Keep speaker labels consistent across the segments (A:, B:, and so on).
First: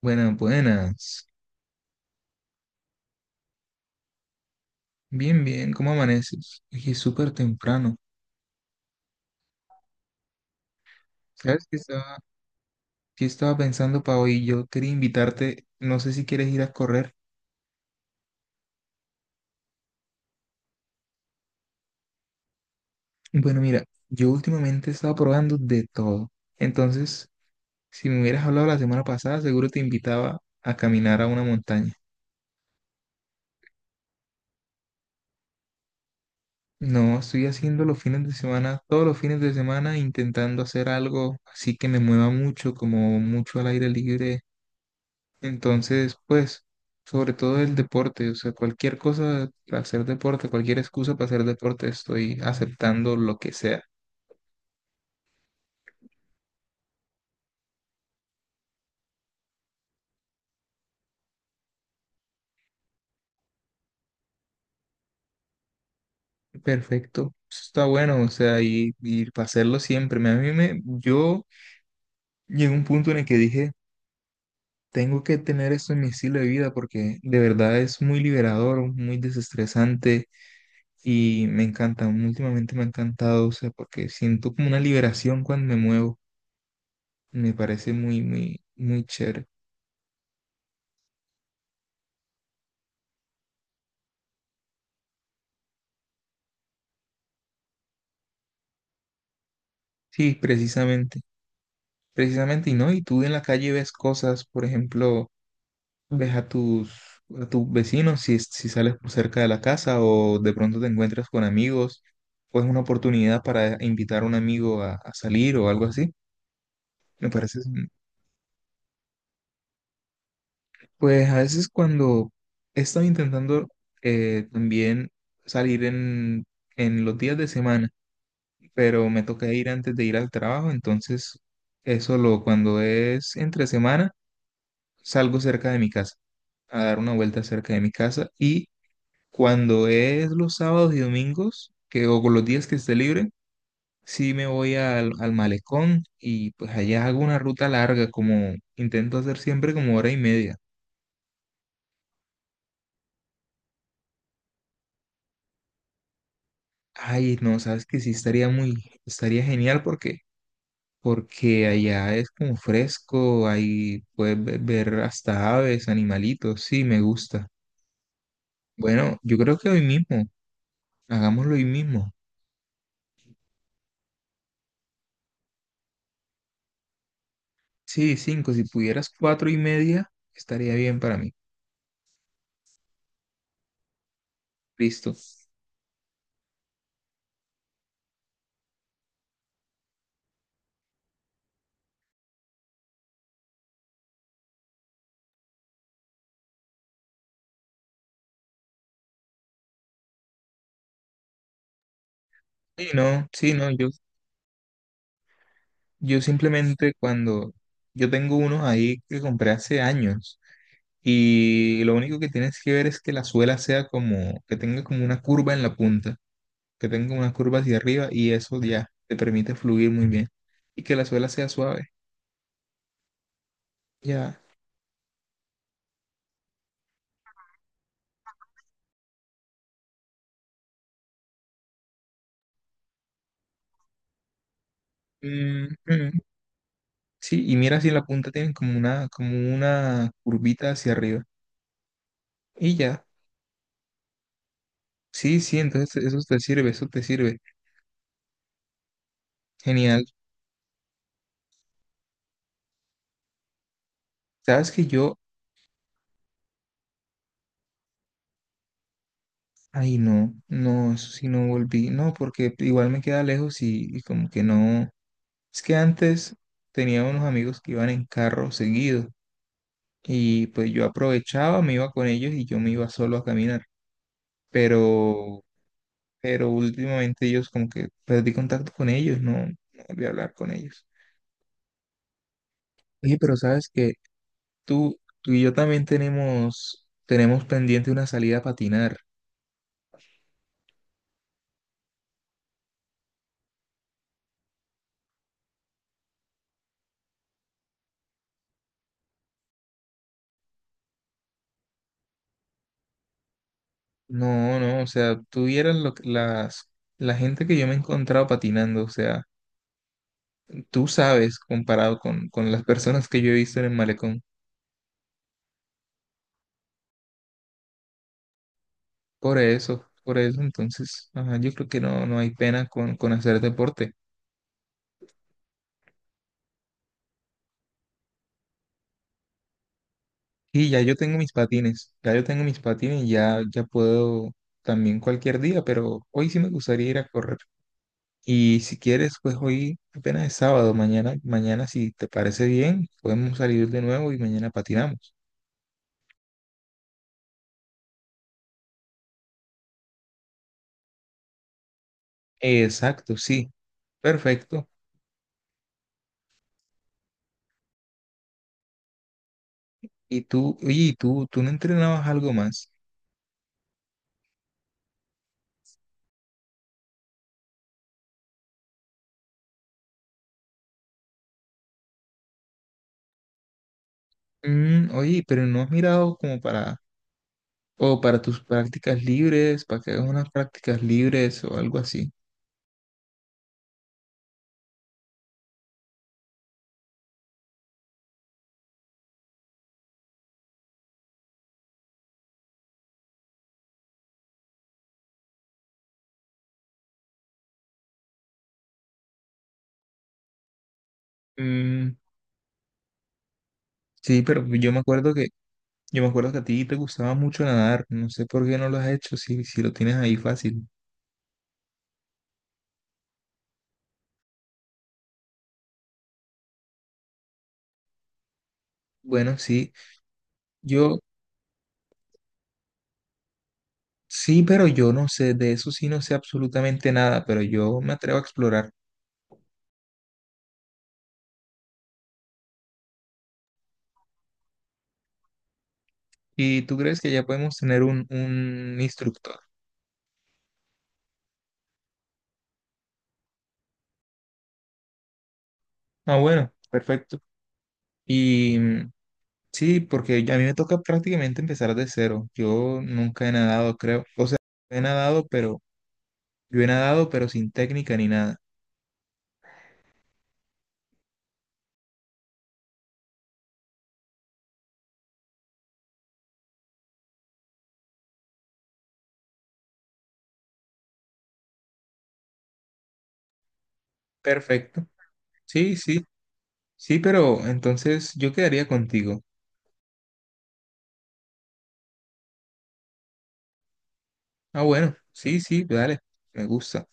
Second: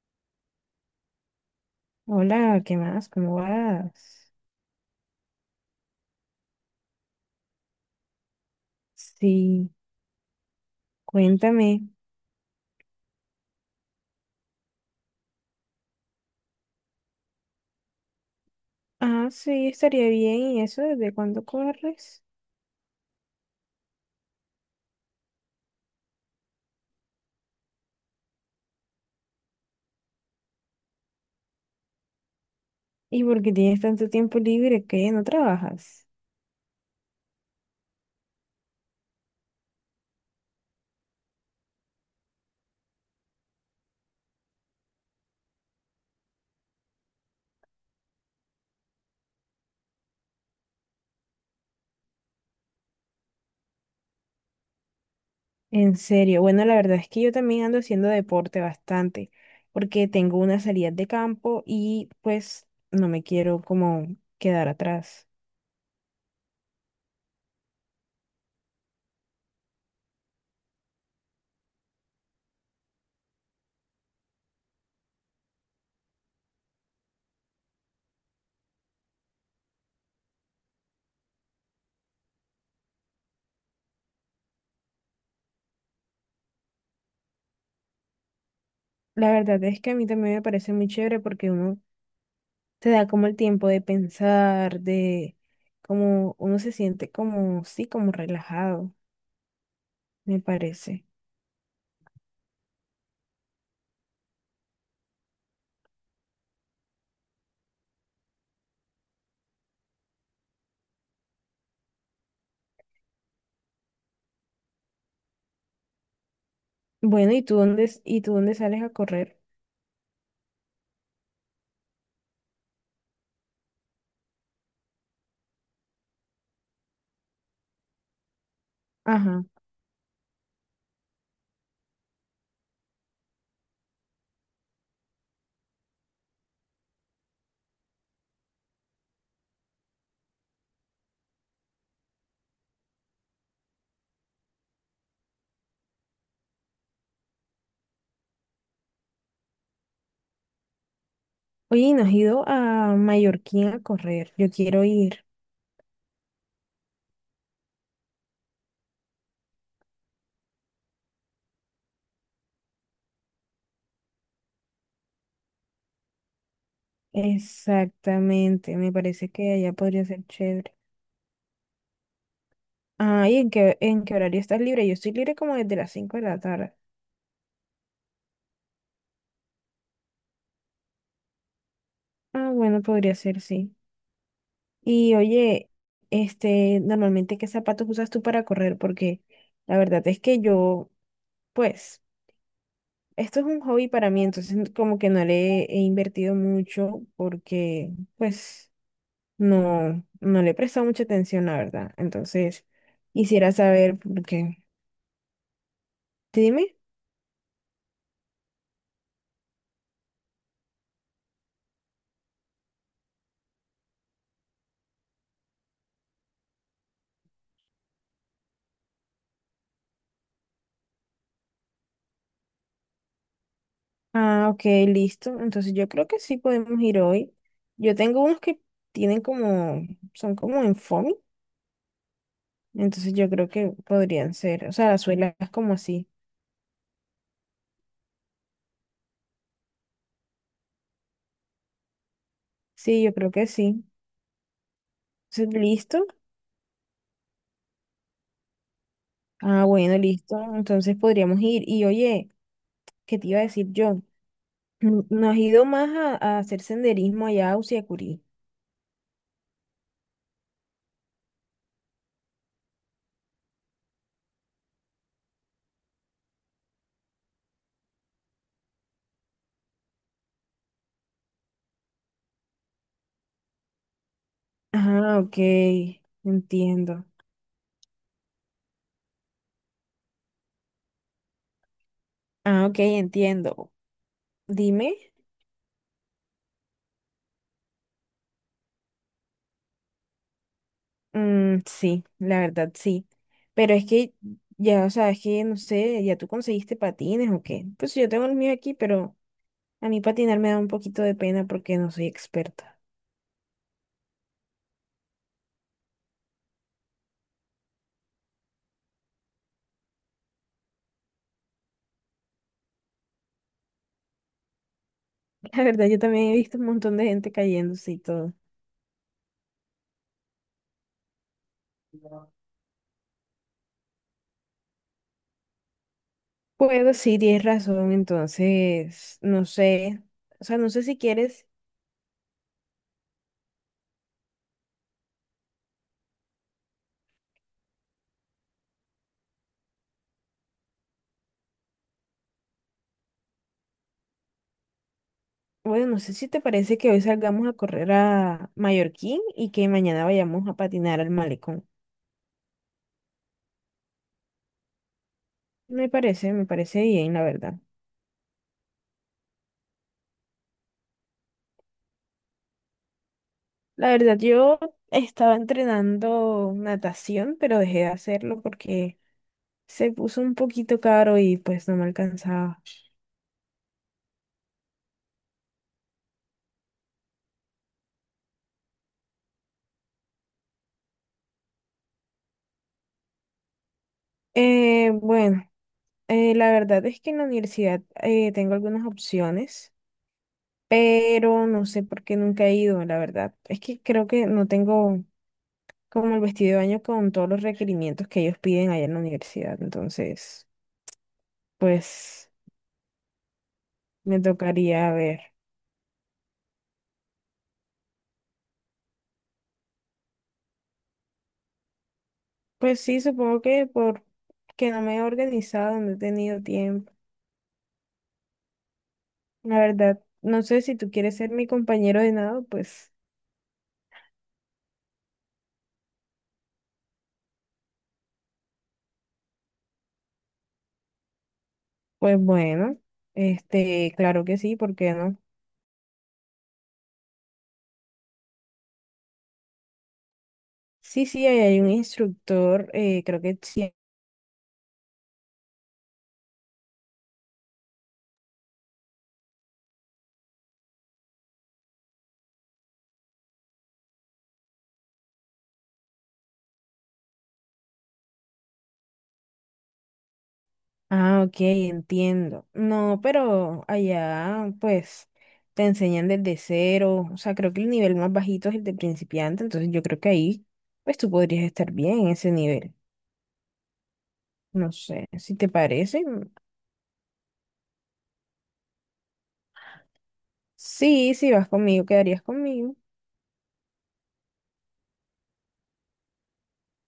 A: Buenas, buenas.
B: Hola, ¿qué más? ¿Cómo vas?
A: Bien, bien, ¿cómo amaneces? Aquí es súper temprano.
B: Sí,
A: ¿Sabes
B: cuéntame.
A: qué estaba pensando para hoy? Yo quería invitarte, no sé si quieres ir a correr.
B: Ah, sí, estaría bien. ¿Y eso desde cuándo corres?
A: Bueno, mira, yo últimamente he estado probando de todo. Entonces, si me hubieras hablado la semana pasada, seguro te invitaba a caminar a una montaña.
B: ¿Y por qué tienes tanto tiempo libre que no trabajas?
A: No, estoy haciendo los fines de semana, todos los fines de semana, intentando hacer algo así que me mueva mucho, como mucho al aire libre. Entonces, pues, sobre todo el deporte, o sea, cualquier cosa para hacer deporte, cualquier excusa para hacer deporte, estoy aceptando lo que sea.
B: En serio. Bueno, la verdad es que yo también ando haciendo deporte bastante, porque tengo una salida de campo y pues no me quiero como quedar atrás.
A: Perfecto. Eso Está bueno, o sea, y para hacerlo siempre. A mí me, yo llegué a un punto en el que dije, tengo que tener esto en mi estilo de vida porque de verdad es muy liberador, muy desestresante y me encanta, últimamente me ha encantado, o sea, porque siento como una liberación cuando me muevo. Me parece muy, muy, muy
B: La
A: chévere.
B: verdad es que a mí también me parece muy chévere porque uno te da como el tiempo de pensar, de como uno se siente como, sí, como relajado,
A: Sí,
B: me parece.
A: precisamente. Precisamente, y no, y tú en la calle ves cosas, por ejemplo, ves a tus vecinos si, si sales por cerca de la casa o de pronto te encuentras con amigos, o es una oportunidad para invitar a un amigo a salir o algo así. Me
B: Bueno, ¿y tú
A: parece,
B: dónde, s- y tú dónde sales a correr?
A: pues a veces cuando he estado intentando también salir en los días de semana, pero me
B: Ajá.
A: toca ir antes de ir al trabajo, entonces eso lo cuando es entre semana, salgo cerca de mi casa, a dar una vuelta cerca de mi casa y cuando es los sábados y domingos, que o con los días que esté libre, sí me voy al, al malecón y pues allá hago una ruta larga, como intento hacer siempre como hora y media.
B: Oye, ¿y no has ido a Mallorquín a correr? Yo quiero ir.
A: Ay, no, sabes que sí estaría muy, estaría genial porque porque allá es como fresco, ahí puedes ver hasta aves, animalitos, sí, me gusta.
B: Exactamente, me
A: Bueno,
B: parece
A: yo
B: que
A: creo que
B: allá
A: hoy
B: podría
A: mismo,
B: ser chévere.
A: hagámoslo hoy mismo.
B: Ah, ¿y en qué horario estás libre? Yo estoy libre como desde las 5 de la tarde.
A: Sí, cinco. Si pudieras cuatro y media, estaría bien para mí.
B: Ah, bueno, podría ser, sí.
A: Listo.
B: Y oye, este, normalmente ¿qué zapatos usas tú para correr? Porque la verdad es que yo, pues, esto es un hobby para mí, entonces como que no le he invertido mucho porque, pues, no, no le he prestado mucha atención, la verdad. Entonces,
A: Sí, no, sí,
B: quisiera
A: no. Yo,
B: saber porque,
A: yo
B: sí. Dime.
A: simplemente cuando yo tengo unos ahí que compré hace años y lo único que tienes que ver es que la suela sea como, que tenga como una curva en la punta, que tenga una curva hacia arriba y eso ya te permite fluir muy bien y que la suela sea suave. Ya.
B: Ah, ok, listo. Entonces yo creo que sí podemos ir hoy. Yo tengo unos que tienen como, son como en foamy, entonces yo creo que podrían ser, o sea, las suelas
A: Mm,
B: como así.
A: mm. Sí, y mira si en la punta tienen como una curvita hacia arriba y ya.
B: Sí, yo creo que sí.
A: Sí, sí,
B: Entonces,
A: entonces
B: ¿listo?
A: eso te sirve, eso te sirve.
B: Ah, bueno,
A: Genial.
B: listo. Entonces podríamos ir. Y oye, ¿qué te iba a decir yo?
A: Sabes que
B: Mm,
A: yo,
B: ¿no has ido más a hacer senderismo allá a Usiacurí?
A: ay no, no, eso sí no volví, no, porque igual me queda lejos y como que no. Es que antes tenía unos amigos que iban en carro seguido y pues yo aprovechaba, me iba con ellos y yo me iba solo a caminar,
B: Ah, ok.
A: pero, pero
B: Entiendo.
A: últimamente ellos como que perdí contacto con ellos, no, no volví a hablar con ellos.
B: Ah, ok,
A: Oye, pero sabes
B: entiendo.
A: que
B: Dime.
A: tú y yo también tenemos, tenemos pendiente una salida a patinar.
B: Mm, sí, la verdad, sí. Pero es que ya, o sea, es que no sé, ¿ya tú conseguiste patines o qué? Pues yo tengo el mío aquí, pero a mí patinar me da un poquito de pena porque no soy experta.
A: No, no, o sea, tú vieras las, la gente que yo me he encontrado patinando, o sea, tú sabes comparado con las personas que yo he visto en el malecón.
B: La verdad, yo también he visto un montón de gente cayéndose y todo.
A: Por eso, entonces, ajá, yo creo que no, no hay pena con hacer deporte.
B: Bueno, sí, tienes razón, entonces, no sé, o sea,
A: Y
B: no
A: ya
B: sé
A: yo
B: si
A: tengo mis
B: quieres,
A: patines, ya yo tengo mis patines, ya, ya puedo también cualquier día, pero hoy sí me gustaría ir a correr. Y si quieres, pues hoy apenas es sábado, mañana, mañana si te parece bien, podemos salir de nuevo y mañana patinamos.
B: bueno, no sé si te parece que hoy salgamos a correr a Mallorquín y que mañana vayamos a patinar al malecón.
A: Exacto, sí. Perfecto.
B: Me parece bien, la verdad.
A: Y tú, oye, ¿y tú no entrenabas algo más?
B: La verdad, yo estaba entrenando natación, pero dejé de hacerlo porque se puso un poquito caro y pues no me alcanzaba.
A: Mm, oye, pero no has mirado como para, o para tus prácticas libres, para que hagas unas prácticas libres o algo así.
B: Bueno, la verdad es que en la universidad tengo algunas opciones. Pero no sé por qué nunca he ido, la verdad. Es que creo que no tengo como el vestido de baño con todos los requerimientos que ellos piden allá en la universidad, entonces,
A: Mm,
B: pues
A: sí,
B: me
A: pero yo me
B: tocaría
A: acuerdo
B: ver.
A: que, yo me acuerdo que a ti te gustaba mucho nadar. No sé por qué no lo has hecho, si, si lo tienes ahí fácil.
B: Pues sí, supongo que por que no me he organizado, no he tenido tiempo.
A: Bueno,
B: La
A: sí,
B: verdad, no sé si tú
A: yo,
B: quieres ser mi compañero de nado, pues,
A: sí, pero yo no sé, de eso sí no sé absolutamente nada, pero yo me atrevo a explorar.
B: pues bueno, este, claro que sí, ¿por qué no?
A: ¿Y tú crees que ya podemos tener un instructor?
B: Sí, sí, ahí hay un instructor, creo que sí.
A: Ah, bueno, perfecto. Y mm, sí, porque ya a mí me toca prácticamente empezar de cero. Yo nunca he nadado, creo. O sea, he nadado, pero yo he nadado, pero sin técnica ni nada.
B: Ah, ok, entiendo. No, pero allá pues te enseñan desde cero, o sea, creo que el nivel más bajito es el de principiante, entonces yo creo que ahí pues tú podrías estar bien en ese nivel. No
A: Perfecto.
B: sé, si te
A: Sí, sí,
B: parece.
A: sí, pero entonces yo quedaría contigo.
B: Sí, si vas conmigo, quedarías conmigo.
A: Ah, bueno, sí, sí, dale. Me gusta.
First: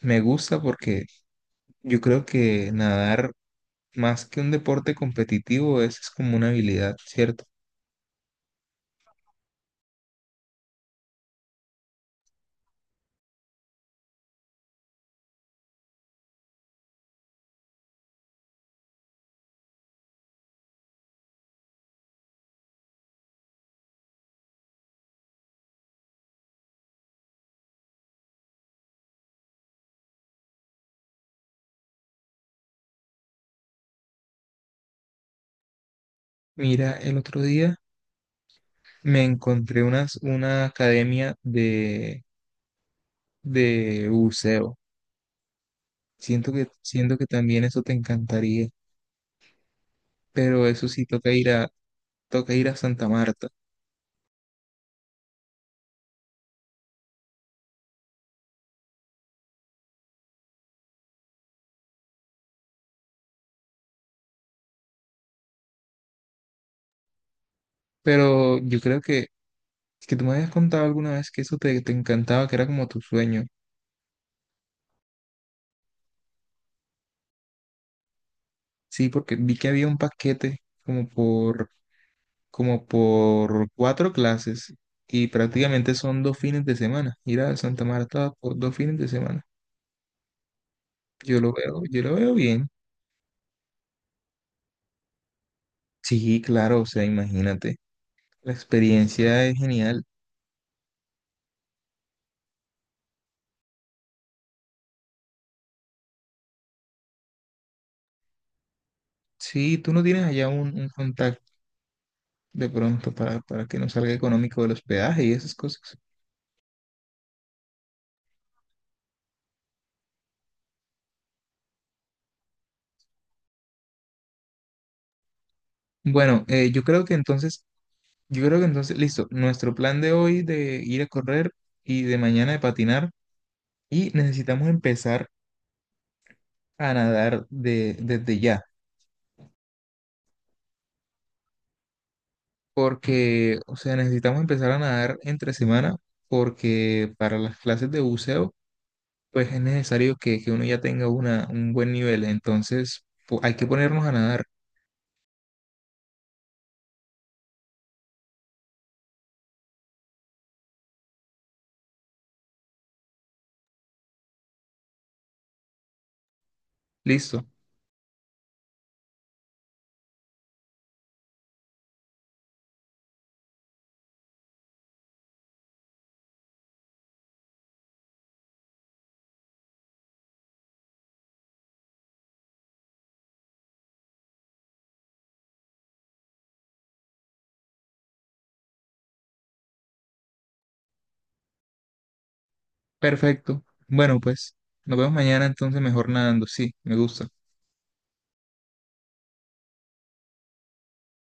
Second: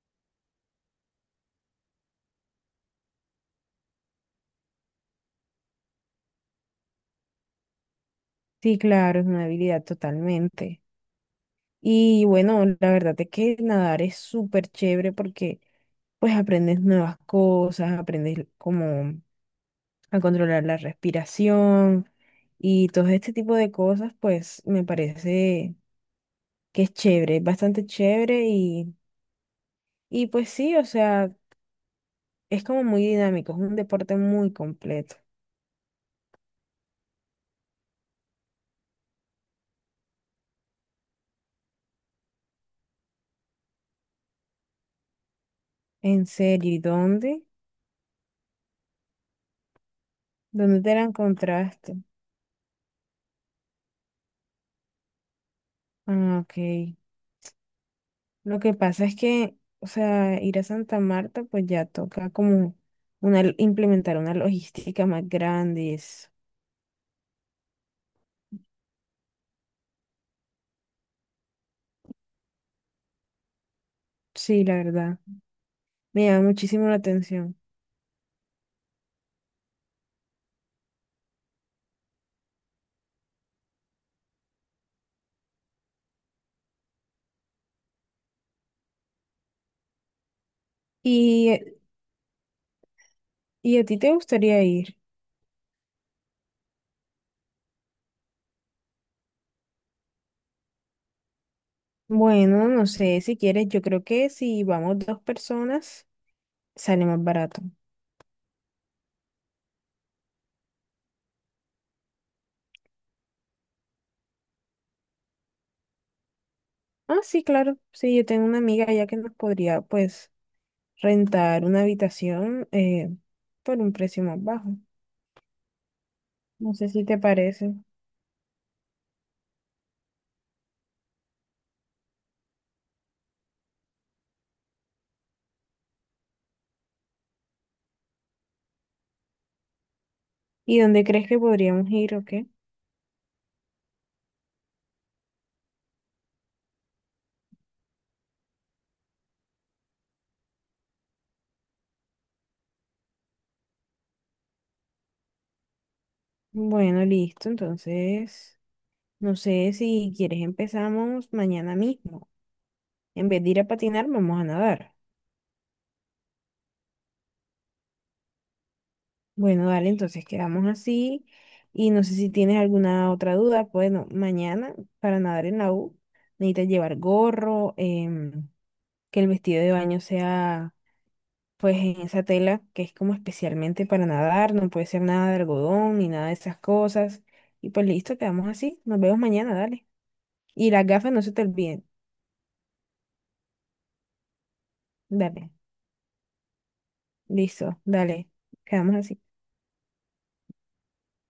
A: Me gusta porque yo creo que nadar más que un deporte competitivo es como una habilidad, ¿cierto?
B: Sí, claro, es una habilidad totalmente. Y bueno, la verdad es que nadar es súper chévere porque pues aprendes nuevas cosas, aprendes como a controlar la respiración y todo este tipo de cosas, pues me parece que es chévere, es bastante chévere y pues sí, o sea, es como muy dinámico, es un deporte muy completo.
A: Mira, el otro día me encontré una academia de buceo.
B: En serio, ¿y
A: Siento que
B: dónde?
A: también eso te encantaría, pero
B: ¿Dónde
A: eso
B: te la
A: sí
B: encontraste?
A: toca ir a Santa Marta.
B: Ah, ok. Lo que pasa es que, o sea, ir a Santa Marta, pues ya toca como una, implementar una logística más grande. Y eso.
A: Pero yo creo que tú me habías contado alguna vez que eso te, te encantaba, que era como tu sueño.
B: Sí, la verdad, me llama muchísimo la atención.
A: Sí, porque vi que había un paquete como por, como por cuatro clases y prácticamente son dos fines de semana. Ir a Santa Marta por dos fines de semana.
B: ¿Y, eh,
A: Yo lo veo bien.
B: y a ti te gustaría ir?
A: Sí, claro, o sea, imagínate. La experiencia es genial.
B: Bueno, no sé, si quieres, yo creo que si vamos dos personas, sale más barato.
A: Sí, tú no tienes allá un contacto de pronto para que no salga económico el hospedaje y esas cosas.
B: Ah, sí, claro, sí, yo tengo una amiga allá que nos podría, pues, rentar una habitación por un precio más bajo.
A: Bueno,
B: No
A: yo
B: sé
A: creo
B: si
A: que
B: te
A: entonces,
B: parece.
A: yo creo que entonces, listo, nuestro plan de hoy de ir a correr y de mañana de patinar y necesitamos empezar a nadar de, desde ya,
B: ¿Y dónde crees que podríamos ir o qué?
A: porque, o sea, necesitamos empezar a nadar entre semana porque para las clases de buceo, pues es necesario que uno ya tenga una, un buen nivel, entonces hay que ponernos a nadar,
B: Bueno, listo. Entonces, no sé si quieres empezamos mañana mismo. En vez de ir a patinar, vamos a nadar.
A: listo.
B: Bueno, dale, entonces quedamos así. Y no sé si tienes alguna otra duda. Bueno, mañana para nadar en la U necesitas llevar gorro, que el vestido de baño sea pues en esa tela que es como especialmente para nadar. No puede ser nada de algodón ni nada de esas cosas. Y pues listo, quedamos así. Nos vemos mañana, dale. Y las gafas no se te olviden.
A: Perfecto. Bueno, pues nos vemos mañana
B: Dale.
A: entonces mejor nadando. Sí, me gusta.
B: Listo, dale, quedamos así.